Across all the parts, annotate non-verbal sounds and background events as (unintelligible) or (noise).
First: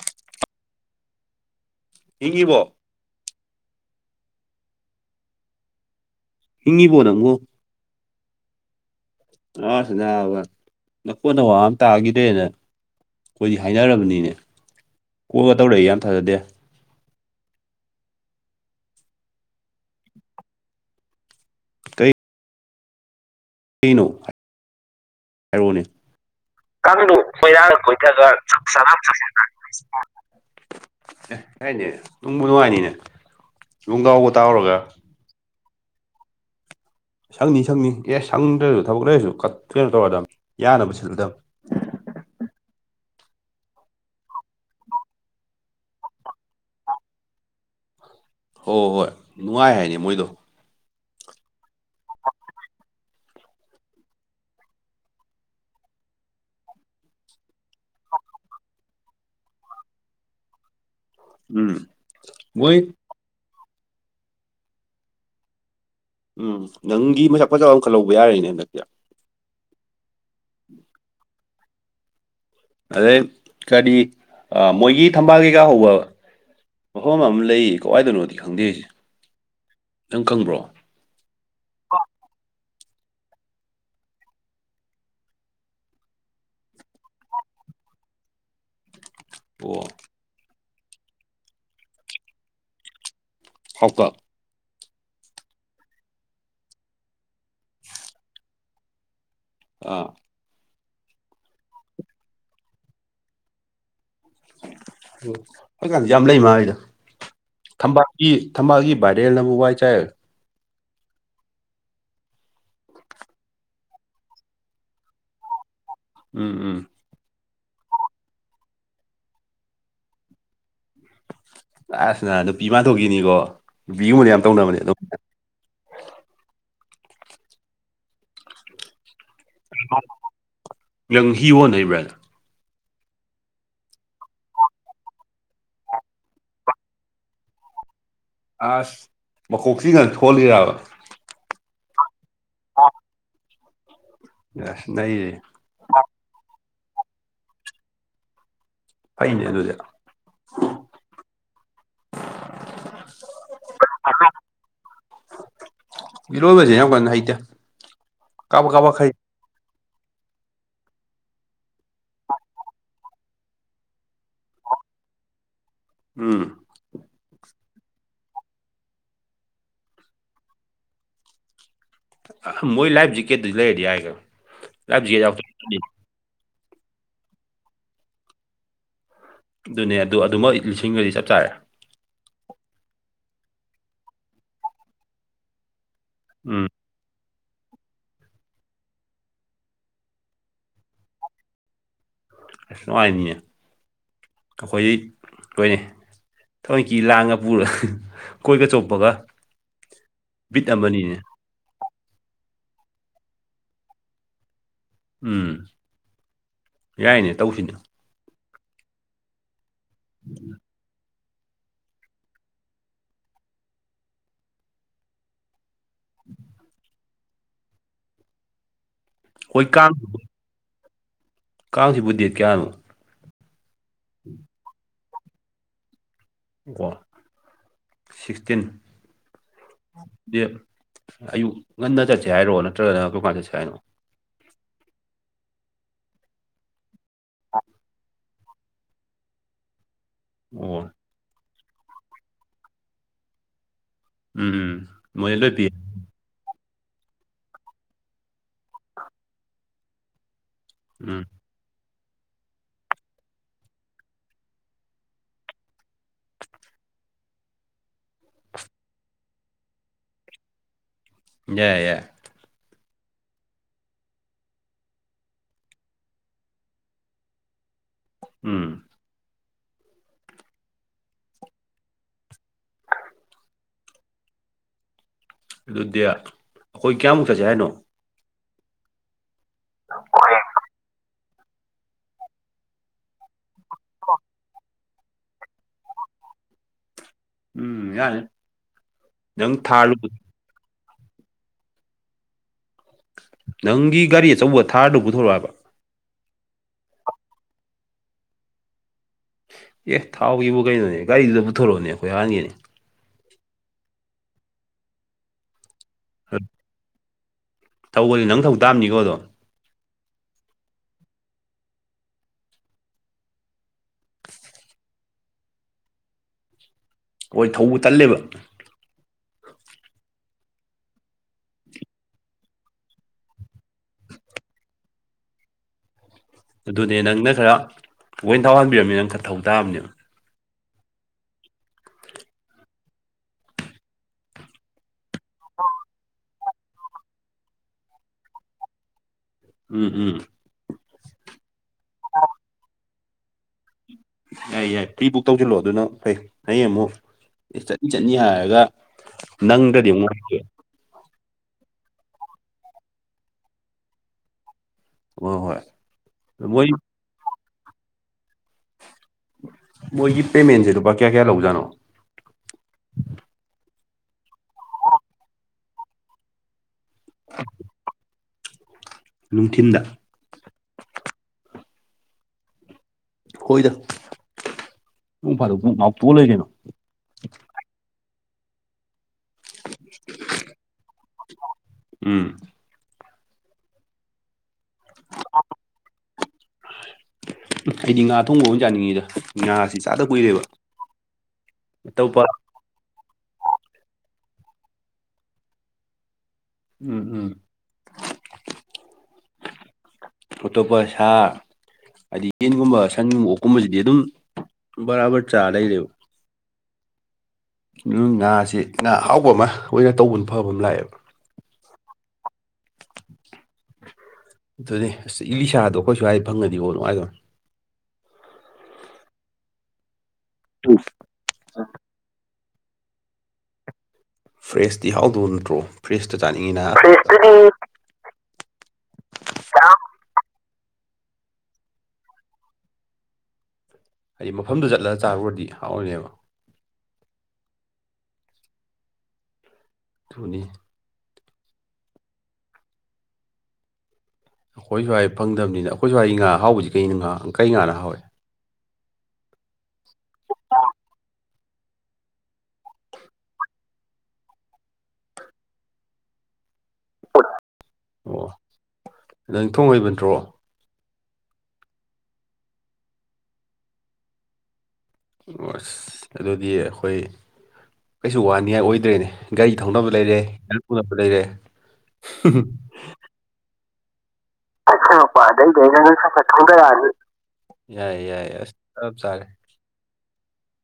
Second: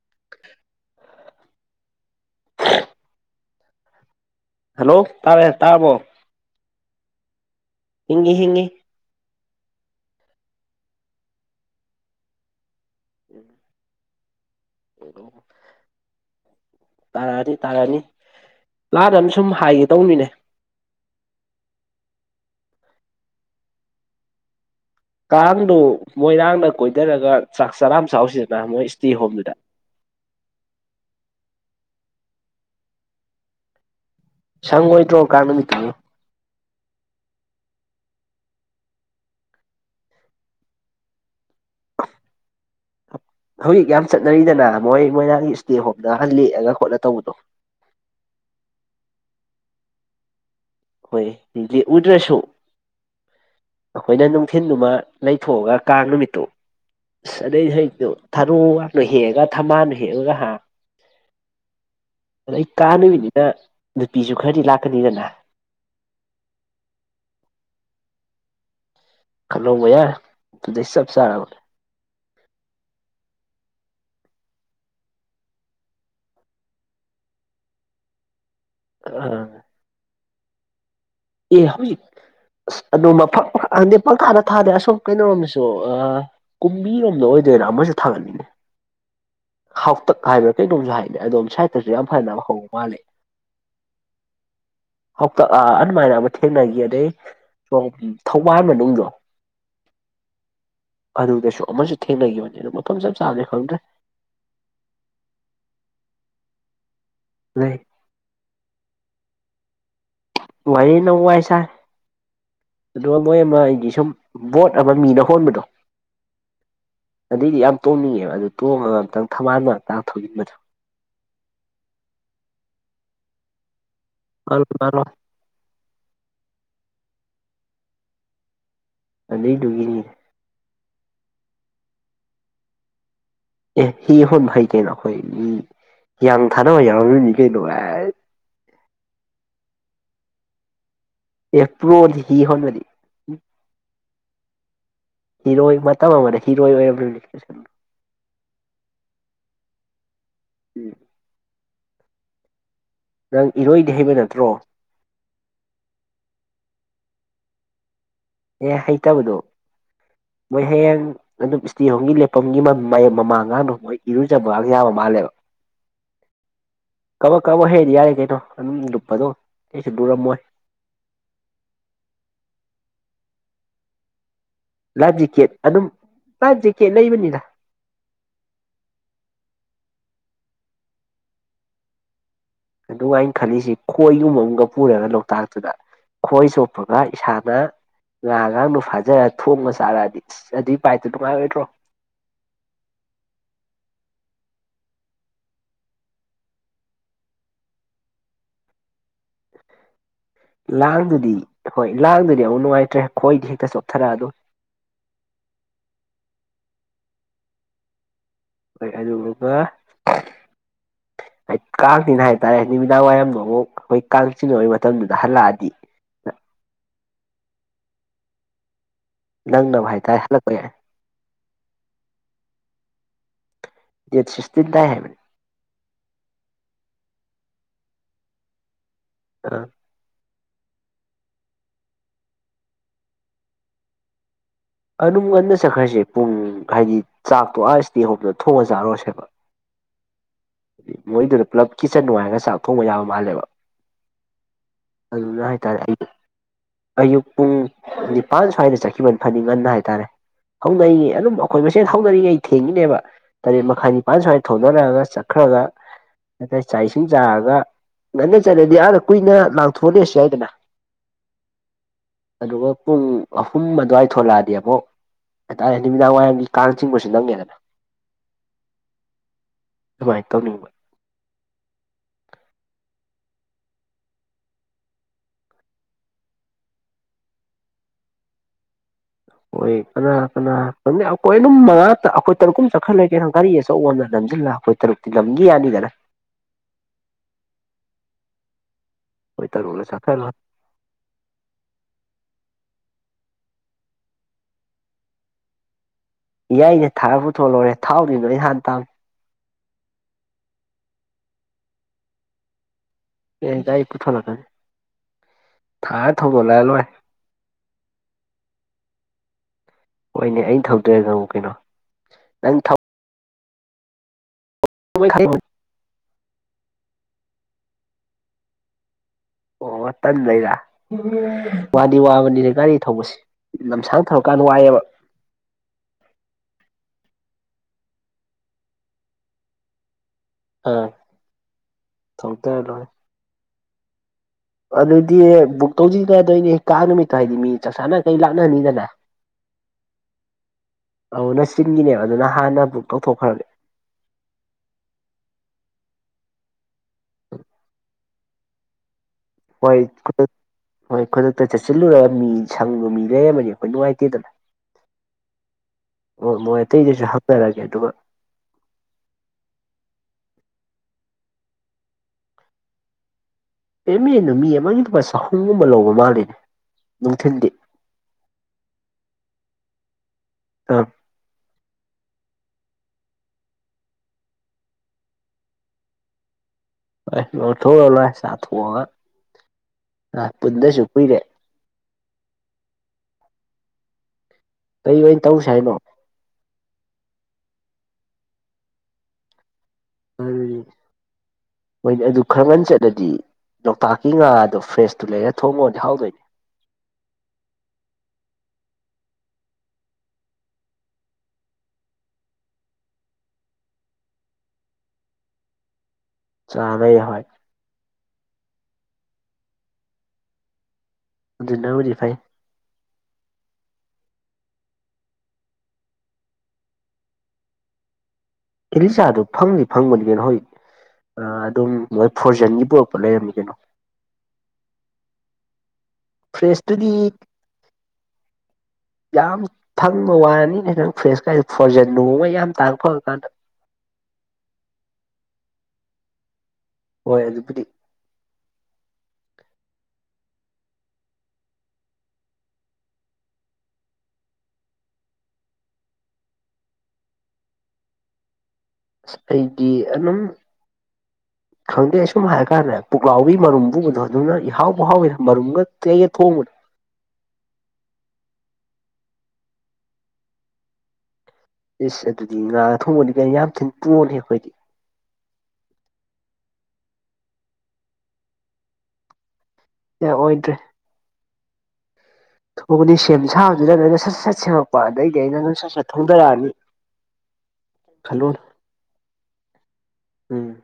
(inaudible) ꯍꯤꯡꯉꯤꯕꯣ꯫ Hello ꯇꯥꯔꯦ ꯇꯥꯔꯕꯣ꯫ ꯍꯤꯡꯉꯤꯕꯣ ꯅꯪꯕꯣ꯫ ꯍꯤꯡꯉꯤ ꯍꯤꯡꯉꯤ꯫ ꯑꯁ ꯅꯥꯕ ꯅꯈꯣꯟ ꯅꯋꯥ ꯑꯃ ꯇꯥꯈꯤꯗ꯭ꯔꯦꯅꯦ꯫ ꯑꯩꯈꯣꯏꯗꯤ ꯍꯥꯏꯅꯔꯕꯅꯤꯅꯦ ꯀꯣꯜꯒ ꯇꯧꯔꯛꯏ ꯌꯥꯝ ꯊꯥꯖꯗꯦ꯫ ꯇꯥꯔꯛꯑꯅꯤ ꯇꯥꯔꯛꯑꯅꯤ ꯂꯥꯟꯅ ꯑꯝꯁꯨꯝ ꯍꯥꯏꯒꯦ ꯇꯧꯅꯤꯅꯦ꯫ ꯀꯩ ꯀꯩꯅꯣ ꯍꯥꯏ꯫ ꯀꯥꯡꯗꯨ ꯃꯣꯏꯔꯥꯡꯗ ꯀꯥꯡꯗꯨ ꯀꯣꯏꯊꯔꯒ ꯆꯥꯛ ꯃꯣꯏꯔꯥꯡꯒ ꯆꯔꯥ ꯑꯝ ꯀꯣꯏꯊꯒ ꯆꯥꯎꯁꯤꯗꯅ ꯃꯣꯏ ꯏꯁꯇꯦ ꯍꯣꯝꯗꯨꯗ꯫ ꯑꯦ ꯌꯥꯏꯅꯦ ꯅꯨꯡꯕꯨ ꯅꯨꯡꯉꯥꯏꯅꯤꯅꯦ ꯂꯣꯡꯗꯥꯥꯎꯕꯨ ꯇꯥꯎꯔꯒ꯫ (unintelligible) ꯁꯪꯅꯤ ꯁꯪꯅꯤ ꯑꯦ ꯁꯪꯗ꯭ꯔꯁꯨ ꯊꯕꯛ ꯂꯩꯔꯁꯨ ꯀꯠ ꯀꯩꯅꯣ ꯇꯧꯔꯗꯝ ꯌꯥꯅꯕ ꯁꯤꯜꯂꯗꯝ꯫ (inaudible) (unintelligible) ꯍꯧꯖꯤꯛ ꯌꯥꯝ ꯆꯠꯅꯔꯤꯗꯅ ꯃꯣꯏ ꯃꯣꯏꯔꯥꯡꯒꯤ ꯏꯁꯇꯦ ꯍꯣꯝꯗ ꯂꯦꯛꯑꯒ ꯈꯣꯠꯂ ꯇꯧꯕꯗꯣ ꯍꯣꯏ ꯍꯣꯏ ꯍꯣꯏ ꯅꯨꯡꯉꯥꯏ ꯍꯥꯏꯅꯤ ꯃꯣꯏꯗꯣ ꯍꯣꯏꯗꯤ ꯎꯗ꯭ꯔꯁꯨ ꯑꯩꯈꯣꯏꯅ ꯅꯨꯡꯊꯤꯟꯗꯨꯃ ꯂꯩꯊꯣꯛꯑꯒ ꯀꯥꯡ ꯅꯨꯃꯤꯠꯇꯣ ꯑꯁ ꯑꯗꯩ ꯍꯩꯗꯣ ꯊꯔꯨꯅ ꯍꯦꯛꯑꯒ ꯊꯝꯃꯜꯅ ꯍꯦꯛꯑꯒ ꯍꯥ ꯎꯝ ꯑꯗ ꯑꯩ ꯃꯣꯏ ꯀꯥꯅꯃꯤꯅꯤꯅ ꯅꯨꯄꯤꯁꯨ ꯈꯔꯗꯤ ꯂꯥꯛꯀꯅꯤꯗꯅ ꯎꯝ ꯅꯪꯒꯤ ꯃꯁꯥꯛ ꯄꯖꯥꯛ ꯑꯃꯈꯛ ꯂꯧꯕ ꯌꯥꯔꯅꯦ ꯍꯟꯗꯛꯇꯤ ꯈꯜꯂꯣꯕ ꯌꯥꯔ ꯑꯗꯨꯗꯩ ꯆꯞ ꯆꯥꯔꯅꯦ ꯑꯗꯩ ꯀꯗꯤ ꯃꯣꯏꯒꯤ ꯊꯝꯕꯥꯜ ꯀꯩꯀꯥ ꯍꯧꯕ ꯃꯐꯝ ꯑꯃ ꯂꯩꯌꯦ ꯀꯋꯥꯏꯗꯧꯅꯣꯗꯤ ꯈꯪꯗꯦꯔꯤꯁꯦ ꯑꯥ ꯅꯪ ꯈꯪꯕ꯭ꯔꯣ꯫ ꯑꯦ ꯍꯧꯖꯤꯛ ꯑꯁ ꯑꯗꯨ ꯃꯐ ꯈꯪꯗꯦ ꯄꯪꯈꯥꯗ ꯊꯥꯗ ꯑꯁꯣꯝ ꯀꯩꯅꯣꯔꯣꯝꯗꯁꯨ꯫ ꯀꯨꯝꯕꯤꯔꯣꯝꯗ ꯑꯣꯏꯗꯣꯏꯔꯥ ꯑꯃꯁꯨ ꯊꯥꯒꯠꯂꯤꯅꯦ꯫ ꯑꯣ ꯍꯥꯎꯇꯛ ꯍꯥꯏꯕ꯭ꯔꯥ ꯀꯩꯅꯣꯝꯁꯨ ꯍꯥꯏꯅꯦ ꯑꯗꯣꯝ ꯁꯥꯏꯗꯇꯁꯨ ꯌꯥꯝ ꯐꯅꯕ ꯍꯧꯕ ꯃꯥꯜꯂꯦ꯫ ꯍꯥꯎꯇꯛ꯫ ꯍꯥꯎꯇꯛ ꯑ ꯑꯗꯨꯅꯃꯥꯏꯅ ꯑꯃ ꯊꯦꯡꯅꯈꯤ ꯑꯗꯩ꯫ ꯁꯣꯝ ꯊꯧꯕꯥꯟ ꯃꯅꯨꯡꯗꯣ꯫ ꯑꯥ꯫ ꯑꯗꯨꯗꯁꯨ ꯑꯃꯁꯨ ꯊꯦꯡꯅꯈꯤꯕꯅꯦ ꯑꯗꯨ ꯃꯐꯝ ꯆꯞ ꯆꯥꯕꯗꯤ ꯈꯪꯗ꯭ꯔꯦ꯫ ꯍꯧꯖꯤꯛꯀꯥꯟꯖꯤ ꯌꯥꯝ ꯂꯩ ꯃꯥꯜꯂꯤꯗ꯫ ꯂꯩ꯫ ꯊꯝꯄꯥꯛꯀꯤ ꯊꯝꯄꯥꯛꯜꯀꯤ ꯚꯥꯏꯔꯦꯜꯅꯕꯨ ꯋꯥꯏ ꯆꯥꯏ ꯋꯥꯏ ꯅꯧꯕꯁꯥ ꯑꯗꯨꯒ ꯃꯣꯏ ꯑꯃ ꯑꯩꯒꯤ ꯁꯨꯝ ꯕꯣꯠ ꯑꯃ ꯃꯤꯅ ꯍꯣꯟꯕꯗꯣ ꯎꯝ ꯎꯝ ꯑꯗꯨꯗꯏꯗꯤ ꯌꯥꯝ ꯇꯣꯡꯅꯤꯡꯉꯦꯕ ꯑꯗꯨ ꯇꯣꯡꯉꯒ ꯑꯝꯇꯪ ꯊꯝꯃꯜꯅ ꯇꯥꯛ ꯊꯟꯕꯗꯣ ꯑꯁꯅ ꯅꯨꯄꯤ ꯃꯥ ꯇꯧꯈꯤꯅꯤꯀꯣ ꯅꯨꯄꯤꯒꯨꯝꯕꯅ ꯌꯥꯝ ꯃꯥꯜꯂꯣꯏ ꯇꯧꯅꯕꯅꯦ ꯑꯝ ꯃꯥꯜꯂꯣꯏ ꯑꯗꯨꯩꯗꯨꯒꯤꯔꯤ ꯅꯪ ꯍꯤ ꯑꯣꯣꯟ ꯅꯕ꯭ꯔꯥꯗ ꯑꯦ ꯍꯤ ꯍꯣꯟꯕ ꯍꯩꯇꯩꯅꯣ ꯑꯩꯈꯣꯏ ꯍꯤꯌꯥꯡ ꯊꯥꯅꯕ ꯌꯥꯎꯔꯅꯤ ꯀꯩꯅꯣ ꯑꯦ ꯑꯁ ꯃꯈꯣꯛꯁꯤꯒ ꯁꯣꯍꯜꯂꯤ ꯍꯥꯏꯕ ꯑꯦꯄ꯭ꯔꯣꯗꯤ ꯍꯤ ꯍꯣꯟꯜ꯭ꯔꯗꯤ ꯌꯥ ꯅ ꯍꯤꯔꯣꯏ ꯃꯇꯝ ꯑꯃꯗ ꯍꯤꯔꯣꯏ ꯑꯣꯏꯔꯝꯂꯅꯤ ꯐꯩꯅꯦ ꯑꯗꯨꯗ ꯎꯝ ꯅꯪ ꯏꯔꯣꯏꯗꯤ ꯍꯩꯕ ꯅꯠꯇ꯭ꯔꯣ ꯏꯔꯣꯏꯕꯁꯦ ꯌꯥꯝ ꯀꯥꯟꯗ ꯍꯩꯇ ꯑꯦ ꯍꯩꯇꯕꯗꯣ ꯃꯣꯏ ꯍꯌꯦꯡ ꯑꯗꯨꯝ ꯏꯁꯇꯤ ꯍꯣꯝꯒꯤ ꯂꯦꯞꯐꯝꯒꯤ ꯃꯃꯥꯡꯒꯥꯡꯗ ꯃꯣꯏ ꯏꯔꯨꯖꯕꯒ ꯌꯥꯕ ꯃꯥꯜꯂꯦꯕ ꯎꯝ ꯀꯕꯛ ꯀꯕꯛ ꯍꯩꯗꯤ ꯌꯥꯔꯦ ꯀꯩꯅꯣ ꯑꯗꯨꯝ ꯂꯨꯞꯄꯗꯣ ꯑꯩꯁꯨ ꯂꯨꯔꯝꯃꯣꯏ ꯃꯣꯏ ꯂꯥꯏꯐ ꯖꯦꯛꯀꯦꯠꯇꯨꯗꯤ ꯂꯩꯔꯗꯤ ꯍꯥꯏꯒ ꯂꯥꯏ ꯖꯀꯦꯠ ꯑꯗꯨꯝ ꯂꯥꯏ ꯖꯦꯛꯀꯦꯠ ꯂꯩꯕꯅꯤꯗ ꯑꯗꯨꯅꯦ ꯑꯗꯨ ꯑꯗꯨꯃꯛ ꯂꯤꯁꯤꯡꯒꯗꯤ ꯆꯞ ꯆꯥꯔꯦ ꯑꯗꯨꯒꯥꯏꯅ ꯈꯜꯂꯤꯁꯤ ꯈꯣꯏꯒꯨꯝꯕ ꯑꯃꯒ ꯄꯨꯔꯒ ꯂꯣꯛꯇꯥꯛꯇꯨꯗ ꯈꯣꯏ ꯎꯝ ꯁꯣꯛꯄ ꯏꯁꯥꯅ ꯉꯥ ꯉꯥꯡꯗꯨ ꯐꯥꯖꯔꯒ ꯊꯣꯡꯉ ꯆꯥꯔꯛꯑꯗꯤ ꯏꯁꯁ ꯑꯗꯨꯏ ꯄꯥꯏꯠꯇ ꯅꯨꯡꯉꯥꯏꯔꯣꯏꯗ꯭ꯔꯣ ꯑꯁ ꯅꯨꯡꯉꯥꯏꯅꯤꯅꯦ ꯑꯩꯈꯣꯏꯗꯤ ꯀꯣꯏꯅꯦ ꯊꯃꯣꯏꯀꯤ ꯂꯥꯡꯉ ꯄꯨꯔꯒ ꯀꯣꯏꯕ ꯆꯣꯄꯒ ꯂꯥꯡꯗꯨꯗꯤ ꯍꯣꯏ ꯂꯥꯡꯗꯨꯗꯤ ꯑꯃꯨꯛ ꯅꯨꯡꯉꯥꯏꯇ꯭ꯔꯦ ꯈꯣꯏꯗꯤ ꯍꯦꯛꯇ ꯆꯣꯊꯔꯛꯑ ꯑꯗꯨ ꯎꯝ ꯌꯥꯏꯅꯦ ꯇꯧꯁꯤꯅ ꯍꯣꯏ ꯑꯗꯨꯒꯕ ꯎꯝ ꯍꯥꯏ ꯀꯥꯡꯁꯤꯤꯅ ꯍꯥꯏꯇꯥꯔꯦ ꯅꯨꯃꯤꯗꯥꯡ ꯋꯥꯏꯔꯝꯗꯣ ꯑꯃꯨꯛ ꯑꯩꯈꯣꯏ ꯀꯥꯡ ꯆꯤ ꯑꯣꯏꯒꯤ ꯃꯇꯝꯗꯨꯗ ꯍꯜꯂꯛꯑꯗꯤ ꯎꯝ ꯑꯩꯈꯣꯏ ꯅꯪꯅꯕ ꯀꯥꯡ ꯍꯥꯏꯇꯥꯔꯦ ꯍꯜꯂꯛꯄ ꯌꯥꯏ ꯀꯥꯡꯁꯤꯕꯨ ꯗꯦꯠ ꯀꯌꯥꯅꯣ ꯌꯦꯠ ꯁꯤꯛꯁꯇꯤꯟ ꯇꯥꯏ ꯍꯥꯢꯕꯅꯦ ꯑꯣ ꯁꯤꯛꯁꯇꯤꯟ ꯑ ꯑꯌꯨꯛ ꯉꯟꯅ ꯆꯠꯁꯦ ꯍꯥꯏꯔꯣ ꯅꯠꯇ꯭ꯔꯒꯅ ꯀꯩꯔꯝ ꯀꯥꯟ ꯆꯠꯁꯦ ꯍꯥꯏꯅꯣ ꯑꯗꯨꯝ ꯉꯟꯅ ꯆꯠꯈ꯭ꯔꯁꯦ ꯄꯨꯡ ꯍꯥꯏꯗꯤ ꯆꯥꯛ ꯇꯣꯛꯑ ꯏꯁꯇꯦ ꯑꯣꯝꯗ ꯊꯣꯡꯉ ꯆꯥꯔꯨꯔꯁꯦꯕ ꯑꯣ ꯎꯝ ꯃꯣꯏꯗꯨꯗ ꯄꯨꯂꯞ ꯀꯤꯆꯟ ꯅꯨꯡꯉꯥꯏꯔꯒ ꯆꯥꯛ ꯊꯣꯡꯕ ꯌꯥꯕ ꯃꯥꯜꯂꯦꯕ ꯎꯝ ꯃꯣꯏ ꯑꯗꯨꯅ ꯂꯣꯏ ꯄꯤ ꯍꯥꯏꯇꯥꯔꯦ ꯑꯩ ꯑꯌꯨꯛ ꯄꯨꯡ ꯅꯤꯄꯥꯜ ꯁ꯭ꯋꯥꯏꯗ ꯆꯠꯈꯤꯕ ꯐꯅꯤ ꯉꯟꯅ ꯍꯥꯏꯇꯥꯔꯦ ꯍꯧꯅꯩꯉꯦ ꯎꯝ ꯑꯗꯨꯝ ꯑꯩꯈꯣꯏ ꯃꯁꯦꯟ ꯍꯧꯅꯔꯤꯉꯩ ꯊꯦꯡꯉꯤꯅꯦꯕ ꯇꯔꯦꯠ ꯃꯈꯥꯏ ꯅꯤꯄꯥꯥꯟ ꯁ꯭ꯋꯥꯏꯗ ꯊꯧꯅꯔꯛꯑꯒ ꯆꯠꯈ꯭ꯔꯒ ꯉꯁꯥꯏ ꯆꯥꯛ ꯏꯁꯤꯅꯨꯝ ꯆꯥꯑꯒ ꯉꯟꯅ ꯆꯠꯂꯗꯤ ꯑꯥꯗ ꯀꯨꯏꯅ ꯂꯥꯡꯊꯣꯛꯂꯁ ꯍꯥꯏꯗꯅ ꯌꯥꯏ ꯌꯥꯏ ꯑꯗꯨꯒ ꯄꯨꯡ ꯑꯍꯨꯝ ꯑꯗꯨꯋꯥꯏ ꯊꯣꯛꯂꯛꯑꯗꯤ ꯑꯃꯕꯛ ꯍꯥꯏꯇꯥꯔꯦ ꯅꯨꯃꯤꯗꯥꯡ ꯋꯥꯏꯔꯝꯒꯤ ꯀꯥꯡ ꯆꯤꯡꯕꯁꯨ ꯅꯪꯉꯦꯗꯅ ꯎꯝ ꯑꯗꯨꯃꯥꯏꯅ ꯇꯧꯅꯤꯡꯕ ꯑꯗꯨꯣ ꯗꯗꯤꯌꯥ ꯑꯩꯈꯣꯏ ꯀꯌꯥꯃꯨꯛ ꯆꯠꯁꯦ ꯍꯥꯏꯅꯣ ꯍꯣꯏ ꯀꯅꯥ ꯀꯅꯥ ꯑꯩꯈꯣꯏ ꯑꯗꯨꯝ ꯃꯉꯥ ꯑꯩꯈꯣꯏ ꯇꯔꯨꯛ ꯀꯨꯝ ꯆꯠꯈꯔꯂꯒꯦ ꯀꯔꯤꯁꯦ ꯑꯆꯧꯅ ꯅꯝꯁꯤꯜꯂꯒ ꯑꯩꯈꯣꯏ ꯇꯔꯨꯛꯇꯤ ꯂꯝꯝꯒꯤ ꯌꯥꯅꯤꯗꯅ ꯎꯝ ꯌꯥꯗꯦ ꯍꯣꯏ ꯇꯔꯨꯛ ꯆꯐꯔ ꯂꯣꯏꯔꯦ ꯅꯪꯒꯤ ꯒꯥꯔꯤ ꯑꯆꯧꯕ ꯊꯥꯔꯗꯨ ꯄꯨꯊꯣꯔꯛꯑꯕ ꯌꯥꯏꯅꯦ ꯊꯥꯔꯒ ꯄꯨꯊꯣꯂꯔꯦ ꯊꯥꯎꯗꯤꯗꯣ ꯅꯍꯥꯟ ꯇꯥꯅꯦ ꯑꯦ ꯊꯥꯎꯒꯤꯕꯨ ꯀꯩꯅꯣꯅꯦ ꯒꯥꯔꯤꯗꯨꯗ ꯄꯨꯊꯣꯔꯛꯑꯣꯅꯦ ꯑꯩꯈꯣꯏ ꯍꯍꯥꯟꯒꯤꯅꯦ ꯑꯦ ꯇꯥꯏ ꯀꯊ ꯅ ꯊꯥꯏ ꯊꯕ ꯂꯥꯏ ꯂꯣꯏ ꯇꯧꯕꯅꯤ ꯅꯪ ꯊꯧ ꯇꯥꯕꯅꯤꯀꯣꯗꯣ ꯍꯣꯏꯅꯦ ꯑꯩꯅ ꯊꯧꯗꯣꯏꯦ ꯀꯩꯅꯣ ꯅꯪ (inaudible) ꯍꯣꯏ ꯊꯧꯕ ꯇꯜꯂꯦꯕ ꯑꯣ ꯇꯟ ꯂꯩꯔ ꯋꯥꯅꯤ ꯋꯥꯕꯅꯤꯅꯦ ꯒꯥꯔꯤ ꯊꯧꯕꯁꯤꯦ ꯂꯝꯁꯥꯡ ꯊꯧꯔꯀꯥꯟꯗ ꯋꯥꯏꯑꯦꯕ ꯑꯗꯨꯅꯦ ꯅꯪꯅ ꯈꯔ ꯊꯧꯍꯟꯕꯤꯔꯝꯃꯤ ꯅꯪ ꯈꯔ ꯊꯊꯧ ꯇꯥꯕꯅꯦꯕ ꯑ ꯊꯇ ꯍꯥꯏꯔꯣꯅꯦ ꯑꯗꯨꯗꯤ ꯕꯨꯛ ꯇꯧꯁꯤꯒꯗꯣꯏꯅꯦ ꯀꯥ ꯅꯨꯃꯤꯠꯇꯣ ꯍꯥꯏꯗꯤ ꯃꯤ ꯆꯥꯛ ꯆꯥꯅ ꯀꯩ ꯂꯥꯛꯅꯍꯅꯤꯗꯅ ꯎꯝ ꯎꯝ ꯑꯧ ꯅꯆꯤꯟꯒꯤꯅꯦꯕ ꯑꯗꯨꯅ ꯍꯥꯟꯅ ꯕꯨꯛ ꯇꯧꯊꯣꯛꯈ꯭ꯔꯕꯅꯦ ꯌꯥꯏ ꯌꯥꯏ ꯄ꯭ꯔꯤ ꯕꯨꯛ ꯇꯧꯁꯤꯜꯂꯛꯑꯣ ꯑꯗꯨꯅ ꯐꯩ ꯍꯌꯦꯡ ꯑꯃꯨꯛ ꯑꯦ ꯆꯠꯅꯤ ꯆꯠꯅꯤ ꯍꯥꯏꯔꯒ ꯍꯣꯏ ꯅꯪꯗ꯭ꯔꯗꯤ ꯑꯃꯨꯛ ꯈꯨꯗ ꯍꯣꯏ ꯈꯨꯗꯛꯇ ꯆꯠꯁꯤꯜꯂꯨꯔꯒ ꯃꯤ ꯁꯪꯕꯨ ꯃꯤ ꯂꯩꯔꯝꯃꯅꯤ ꯑꯩꯈꯣꯏ ꯅꯨꯡꯉꯥꯏꯇꯦꯗꯅ ꯍꯣꯏ ꯍꯣꯏ ꯑꯣ ꯃꯣꯏ ꯑꯇꯩꯗꯁꯨ ꯍꯥꯞꯆꯔꯒꯦ ꯑꯗꯨꯒ ꯃꯣꯏꯒꯤ ꯄꯦꯃꯦꯟꯁꯦ ꯂꯨꯄꯥ ꯀꯌꯥ ꯀꯌꯥ ꯂꯧꯖꯥꯠꯅꯣ ꯑꯦꯦꯝꯃꯦ ꯅꯨ ꯃꯤ ꯑꯃꯒꯤ ꯂꯨꯄꯥ ꯆꯍꯨꯝꯒꯨꯝꯕ ꯂꯧꯕ ꯃꯥꯜꯂꯤꯅꯦ ꯅꯨꯡꯊꯤꯤꯟꯗꯤ ꯅꯨꯡꯊꯤꯟꯗ ꯑꯥ ꯍꯣꯏꯗ ꯅꯨꯡ ꯐꯥꯗꯣꯛ ꯉꯥꯛꯇꯣꯛꯑ ꯂꯩꯔꯤꯅꯣ ꯍꯣꯏ ꯂꯧꯊꯣꯛꯂꯣ ꯂꯣꯏ ꯆꯥꯊꯣꯛꯑꯒ ꯑ ꯄꯨꯟꯗꯁꯨ ꯀꯨꯏꯔꯦ ꯎꯝ ꯀꯩ ꯑꯣꯏꯅ ꯇꯧꯁ ꯍꯥꯏꯅꯣ ꯑꯩꯗꯤ ꯉꯥ ꯊꯣꯡꯕ ꯑꯃ ꯆꯥꯅꯤꯡꯉꯤꯗ ꯉꯥꯁꯤ ꯆꯥꯗ ꯀꯨꯏꯔꯦꯕ ꯑꯇꯣꯞꯄ ꯄꯥꯡꯉꯟ ꯆꯠꯂꯗꯤ ꯂꯣꯛꯇꯥꯛꯀꯤ ꯉꯥꯗꯣ ꯐ꯭ꯔꯦꯁꯇꯨ ꯂꯩꯔ ꯊꯣꯡꯉꯣꯗꯤ ꯍꯥꯎꯗꯣꯏꯅꯦ ꯎꯝ ꯎꯝ (inaudible) ꯐꯇꯣ ꯄꯩꯁꯥ ꯍꯥꯏꯗꯤ ꯌꯦꯟꯒꯨꯝꯕ ꯁꯟꯒꯨꯝ ꯑꯣꯛꯀꯨꯝꯕꯁꯤꯗꯤ ꯑꯗꯨꯝ ꯕꯔꯥꯕꯔ ꯆꯥꯔ ꯂꯩꯔꯦꯕ ꯆꯥꯅꯩꯍꯣꯏ ꯉꯥꯥꯁꯦ ꯉꯥ ꯑꯍꯥꯎꯕ ꯑꯃ ꯑꯣꯏꯅ ꯇꯧꯕꯅ ꯐꯕ ꯑꯃ ꯂꯥꯛꯑꯦꯕ ꯑꯗꯨꯗꯤꯅꯕꯨꯗꯤ ꯐꯩ ꯑꯗꯨꯅꯦ ꯑꯁ ꯏꯂꯤꯁꯥꯗꯣ ꯑꯩꯈꯣꯏꯁꯨ ꯍꯥꯏꯗꯤ ꯐꯪꯉꯅꯤꯀꯣ ꯅꯨꯡꯉꯥꯏꯗꯅꯅꯦ ꯀꯦꯔꯤ ꯆꯥꯗꯨꯣ ꯐꯪꯅꯤ ꯐꯪꯕꯅꯤ ꯀꯅ ꯅ ꯍꯣꯏ ꯎꯝ ꯑꯗꯨꯝ ꯃꯣꯏ ꯐꯣꯔꯖꯟꯒꯤ ꯄꯨꯔꯛꯄ ꯂꯩꯔꯝꯃꯤ ꯀꯩꯅꯣ ꯐ꯭ꯔꯦꯁꯇꯤ ꯌꯥꯍꯥꯎꯗꯧ ꯅꯠꯇ꯭ꯔꯣ ꯐ꯭ꯔꯦꯁꯇ ꯆꯥꯅꯤꯡꯉꯤꯅ ꯐ꯭ꯔꯦꯁꯇꯨꯗꯤ ꯌꯥꯝ ꯐꯪꯕ ꯋꯥꯔꯅꯤꯅꯦ ꯅꯪ ꯐ꯭ꯔꯦꯁ ꯀꯥꯏꯗ ꯐꯣꯔꯖꯟ ꯅꯣꯡꯃ ꯌꯥꯝ ꯇꯥꯡꯔ ꯐꯔ ꯀꯥꯟꯗ ꯍꯥꯏꯗꯤ ꯃꯐꯝꯗꯨ ꯆꯠꯂꯒ ꯆꯥꯔꯨꯔꯗꯤ ꯍꯥꯎꯏꯅꯦꯕ ꯍꯣꯏ ꯑꯗꯨꯕꯨꯗꯤ ꯊꯅꯤ ꯑꯩꯈꯣꯏ ꯁ꯭ꯋꯥꯏ ꯐꯪꯗꯝꯕꯅꯤꯅ ꯑꯩꯈꯣꯏ ꯁ꯭ꯋꯥꯏ ꯉꯥ ꯍꯥꯎꯕꯁꯤ ꯀꯩꯅ ꯉꯥ ꯀꯩ ꯉꯥꯅ ꯍꯥꯎꯋꯦ ꯁꯄꯒꯤ ꯑꯗꯨꯝ ꯈꯪꯗꯦ ꯑꯁꯨꯝ ꯍꯥꯏ ꯀꯥꯟꯗ ꯄꯨꯛꯂꯥꯎꯕꯤ ꯃꯔꯨꯝ ꯄꯨꯕꯗꯣ ꯑꯗꯨꯅ ꯏꯍꯥꯎꯕ ꯍꯥꯎꯋꯅ ꯃꯔꯨꯝꯒ ꯀꯩꯒ ꯊꯣꯡꯕꯗꯣ ꯑꯣ ꯑꯗ ꯅꯤꯡꯊꯣꯡ ꯑꯣꯏꯩꯕ ꯅꯠꯇ꯭ꯔꯣ ꯏꯁ ꯑꯗꯨꯗꯤ ꯉꯥ ꯑ ꯊꯣꯡꯕꯗꯤ ꯀꯩꯅ ꯌꯥꯝ ꯊꯤꯅ ꯇꯣꯜꯂꯤ ꯑꯩꯈꯣꯏꯗꯤ ꯑꯣ ꯑꯁ ꯑꯗꯨꯗꯤ ꯑꯩꯈꯣꯏ ꯀꯩꯁꯨ ꯋꯥꯅꯤꯡꯉꯥꯏ ꯑꯣꯏꯗ꯭ꯔꯦꯅꯦ ꯒꯥꯔꯤ ꯊꯧꯅꯕ ꯌꯥ ꯂꯩꯔꯦ ꯑꯣꯏꯗ꯭ꯔꯦ ꯏꯌꯥꯔ ꯄꯨꯅꯕ ꯂꯩꯔꯦ ꯃꯅꯤ ꯁꯦꯝ ꯁꯥꯕꯗꯨꯗꯣꯏꯅ ꯁꯠ ꯁꯠ ꯁꯦꯝꯃꯛꯄ ꯑ ꯑꯗꯩꯗꯤ ꯑꯩꯅ ꯄꯗꯩ ꯅꯣꯏ ꯁꯠ ꯁꯠ ꯂꯩꯅ ꯊꯣꯡꯗꯔꯛꯑꯅꯤ ꯀꯠꯣꯡꯒ ꯌꯥꯅꯤ ꯌꯥꯏ ꯌꯥꯏ ꯈꯜꯂꯣꯅꯦ ꯑꯁ ꯆꯂꯦ ꯎꯝ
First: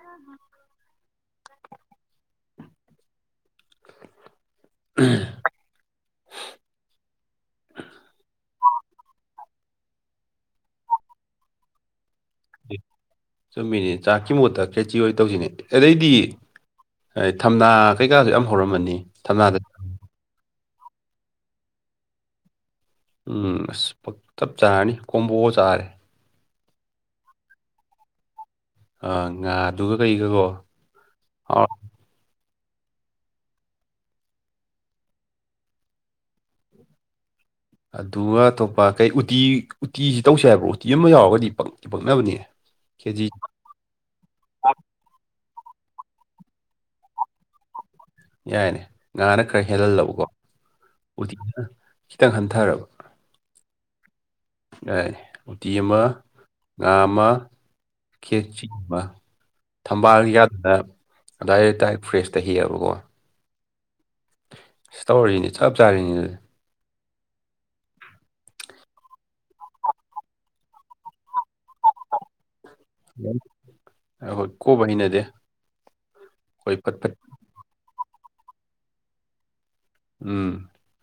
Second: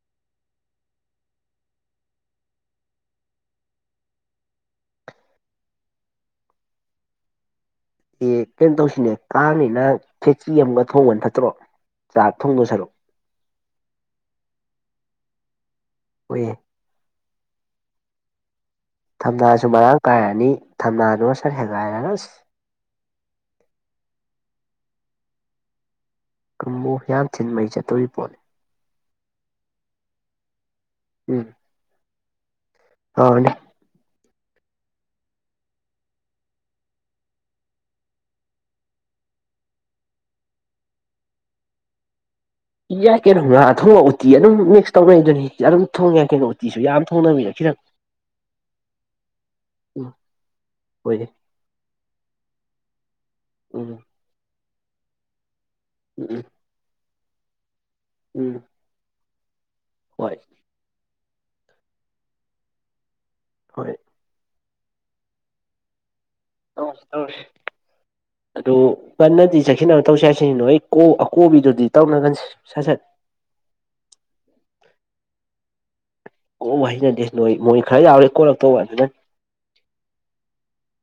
ꯎ ꯑ ꯑꯦ ꯀꯩꯅꯣ ꯇꯧꯁꯤꯅꯦ ꯀꯥꯡꯅꯤꯅ ꯐꯦꯛꯇ꯭ꯔꯤ ꯑꯃꯒ ꯊꯣꯡꯕꯅ ꯐꯠꯇ꯭ꯔꯣ ꯆꯥꯛ ꯊꯣꯡꯗꯣ ꯁꯔꯨꯛꯑꯣ ꯆꯨꯝꯃꯤꯅꯤ ꯆꯥꯛꯀꯤ ꯃꯨꯠꯇ ꯈꯦꯆꯤ ꯍꯣꯏ ꯇꯧꯁꯤꯅꯦ ꯑꯗꯩꯗꯤ ꯍꯣꯏꯌꯦ ꯊꯝꯅꯥ ꯀꯩꯀꯥꯁꯨ ꯌꯥꯝ ꯍꯧꯔꯝꯃꯅꯤ ꯊꯝꯅꯥꯗ ꯊꯝꯅꯥꯁꯨ ꯃꯔꯥꯡ ꯀꯥꯏꯔꯅꯤ ꯊꯝꯅꯥꯅꯣ ꯁꯠ ꯍꯦꯒꯥꯏꯔ ꯂꯁ ꯎꯝ ꯑꯁ ꯄꯛꯇꯞ ꯆꯥꯔꯅꯤ ꯀꯣꯝꯕꯣꯛ ꯆꯥꯔꯦ ꯀꯕꯨꯨ ꯍꯡꯊꯤꯟ ꯃꯩ ꯆꯠꯇꯣꯔꯤꯕ ꯄꯣꯠꯅꯤ ꯉꯥꯗꯨꯒ ꯀꯩꯒꯒꯣ ꯎꯝ ꯍ ꯑꯗꯨꯒ ꯑꯇꯣꯞꯄ ꯀꯩ ꯎꯇꯤ ꯎꯇꯤꯁꯤ ꯇꯧꯁꯦ ꯍꯥꯏꯕ꯭ꯔꯣ ꯎꯇꯤ ꯑꯃ ꯌꯥꯎꯔꯒꯗꯤ ꯄ ꯄꯛꯅꯕꯅꯦ ꯌꯥꯌꯥ ꯀꯦꯖꯤ ꯀꯩꯅ ꯉ ꯊꯣꯡ ꯎꯇꯤ ꯑꯗꯨꯝ ꯃꯤꯛꯁ ꯇꯧꯅꯩꯗꯨꯅꯤ ꯑꯗꯨꯝ ꯊꯣꯡꯉꯦ ꯀꯩꯅꯣ ꯎꯇꯤꯁꯨ ꯌꯥꯝ ꯊꯣꯡꯅꯕꯗ ꯈꯤꯔꯛ ꯌꯥꯏꯅꯦ ꯉꯥꯅ ꯈꯔ ꯎꯝ ꯍꯦꯜꯍꯜꯂꯕꯀꯣ ꯍꯣꯏꯅꯦ ꯎꯇꯤꯅ ꯈꯤꯇꯪ ꯍꯟꯊꯔꯕ ꯎ ꯎꯇꯤ ꯑꯃ ꯉꯥ ꯑꯃ ꯎꯝ ꯈꯦꯆ ꯑꯃ ꯊꯝꯕꯥꯜ ꯍꯣꯏ ꯌꯥꯛ ꯑ ꯑꯗꯨꯋꯥꯏꯗꯥꯏ ꯐ꯭ꯔꯦꯁꯇ ꯍꯦꯛꯑꯕꯀꯣ ꯍꯣꯏ ꯁꯤ ꯇꯧꯔꯤꯅꯤ ꯆꯞ ꯆꯥꯔꯤꯅꯤ ꯑꯗꯨꯗꯤ ꯑꯣ ꯇꯧꯔꯁꯤ ꯑꯗꯨ ꯀꯟꯅꯗꯤ ꯆꯦꯛꯁꯤꯟꯅꯕ ꯇꯧꯁꯦ ꯍꯥꯏꯁꯤꯅꯣ ꯑꯩ ꯑꯀꯣꯕꯤꯗꯨꯗꯤ ꯇꯧꯅ ꯈꯟꯁꯦ ꯁꯠ ꯁꯠ ꯍꯣꯏ ꯀꯣꯕ ꯍꯅꯗꯦ ꯑꯣ ꯁꯤꯅꯗꯦ ꯅꯣꯏ ꯃꯣꯏ ꯈꯔ ꯌꯥꯎꯔꯦ ꯀꯣꯜꯂꯛꯇꯧꯕ ꯑꯗꯨꯅ ꯎꯝ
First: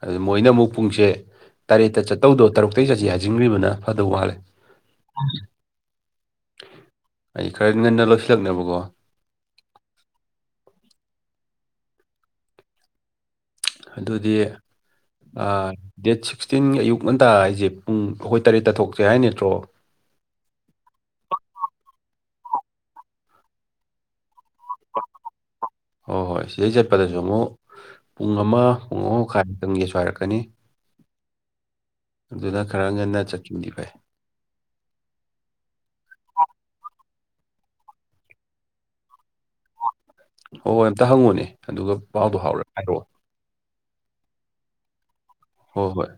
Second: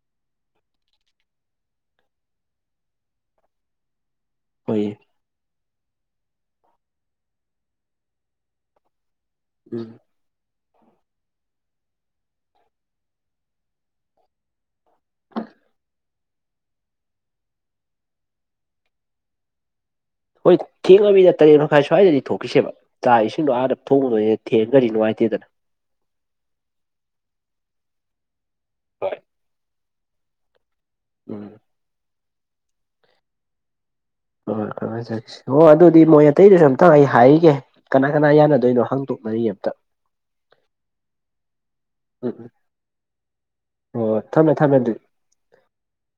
ꯑꯗꯨ ꯃꯣꯏꯅ ꯑꯃꯨꯛ ꯄꯨꯡꯁꯦ ꯇꯔꯦꯠꯇ ꯆꯠꯇꯧꯗꯣ ꯇꯔꯨꯛꯇꯒꯤ ꯆꯠꯁꯤ ꯍꯥꯏꯖꯤꯟꯈ꯭ꯔꯤꯕꯅ ꯐꯗꯧ ꯋꯥꯠꯂꯦ ꯑꯣꯏꯌꯦ ꯑꯩ ꯈꯔ ꯅꯗ ꯂꯧꯁꯤꯜꯂꯛꯅꯦꯕꯀꯣ ꯎꯝ ꯑꯗꯨꯗꯤ ꯑ ꯗꯦꯠ ꯁꯤꯛꯁꯇꯤꯟ ꯑꯌꯨꯛ ꯉꯟꯇꯥ ꯍꯥꯏꯁꯦ ꯄꯨꯡ ꯑꯩꯈꯣꯏ ꯇꯔꯦꯠꯇ ꯊꯣꯛꯁꯦ ꯍꯥꯏ ꯅꯠꯇ꯭ꯔꯣ ꯍꯣꯏ ꯊꯦꯡꯉꯃꯤꯗ ꯇꯔꯦꯠ ꯃꯈꯥꯏ ꯁ꯭ꯋꯥꯏꯗꯗꯤ ꯊꯣꯛꯈꯤꯁꯦꯕ ꯆꯥ ꯏꯁꯤꯡꯗꯣ ꯑꯥꯗ ꯊꯣꯡꯕꯗꯣꯏꯅꯦ ꯊꯦꯡ ꯈꯔꯗꯤ ꯅꯨꯡꯉꯥꯏꯇꯦꯗꯅ ꯍꯣꯏ ꯍꯣꯏ ꯁꯤꯗꯩ ꯆꯠꯄꯗꯁꯨ ꯑꯃꯨꯛ ꯄꯨꯡ ꯑꯃ ꯄꯨꯡ ꯍꯣꯏ ꯑꯍꯨꯝ ꯃꯈꯥꯏꯛꯇꯪꯒꯤꯁꯨ ꯍꯥꯏꯔꯛꯀꯅꯤ ꯎꯝ ꯑꯗꯨꯅ ꯈꯔ ꯉꯥꯟꯅ ꯆꯠꯈꯤꯕꯗꯤ ꯐꯩ ꯍꯣꯏ ꯍꯣꯏ ꯆꯠꯁꯤ ꯑꯗꯨꯗꯤ ꯃꯣꯏ ꯑꯇꯩꯗꯨꯁꯨ ꯑꯝꯇꯪ ꯑꯩ ꯍꯥꯏꯒꯤꯒꯦ ꯀꯅꯥ ꯀꯅꯥ ꯌꯥꯅꯗꯣꯏꯅꯣ ꯍꯥꯡꯇꯣꯛꯅꯔꯤ ꯑꯝꯇ ꯍꯣꯏ ꯍꯣꯏ ꯑꯝꯇ ꯍꯪꯉꯨꯅꯦ ꯑꯗꯨꯒ ꯄꯥꯎꯗꯣ ꯍꯥꯎꯔ ꯍꯥꯏꯔꯛꯑꯣ ꯑꯣ ꯊꯝꯃꯦ ꯊꯝꯃꯦ ꯑꯗꯨꯗꯤ ꯍꯣ ꯍꯣꯏ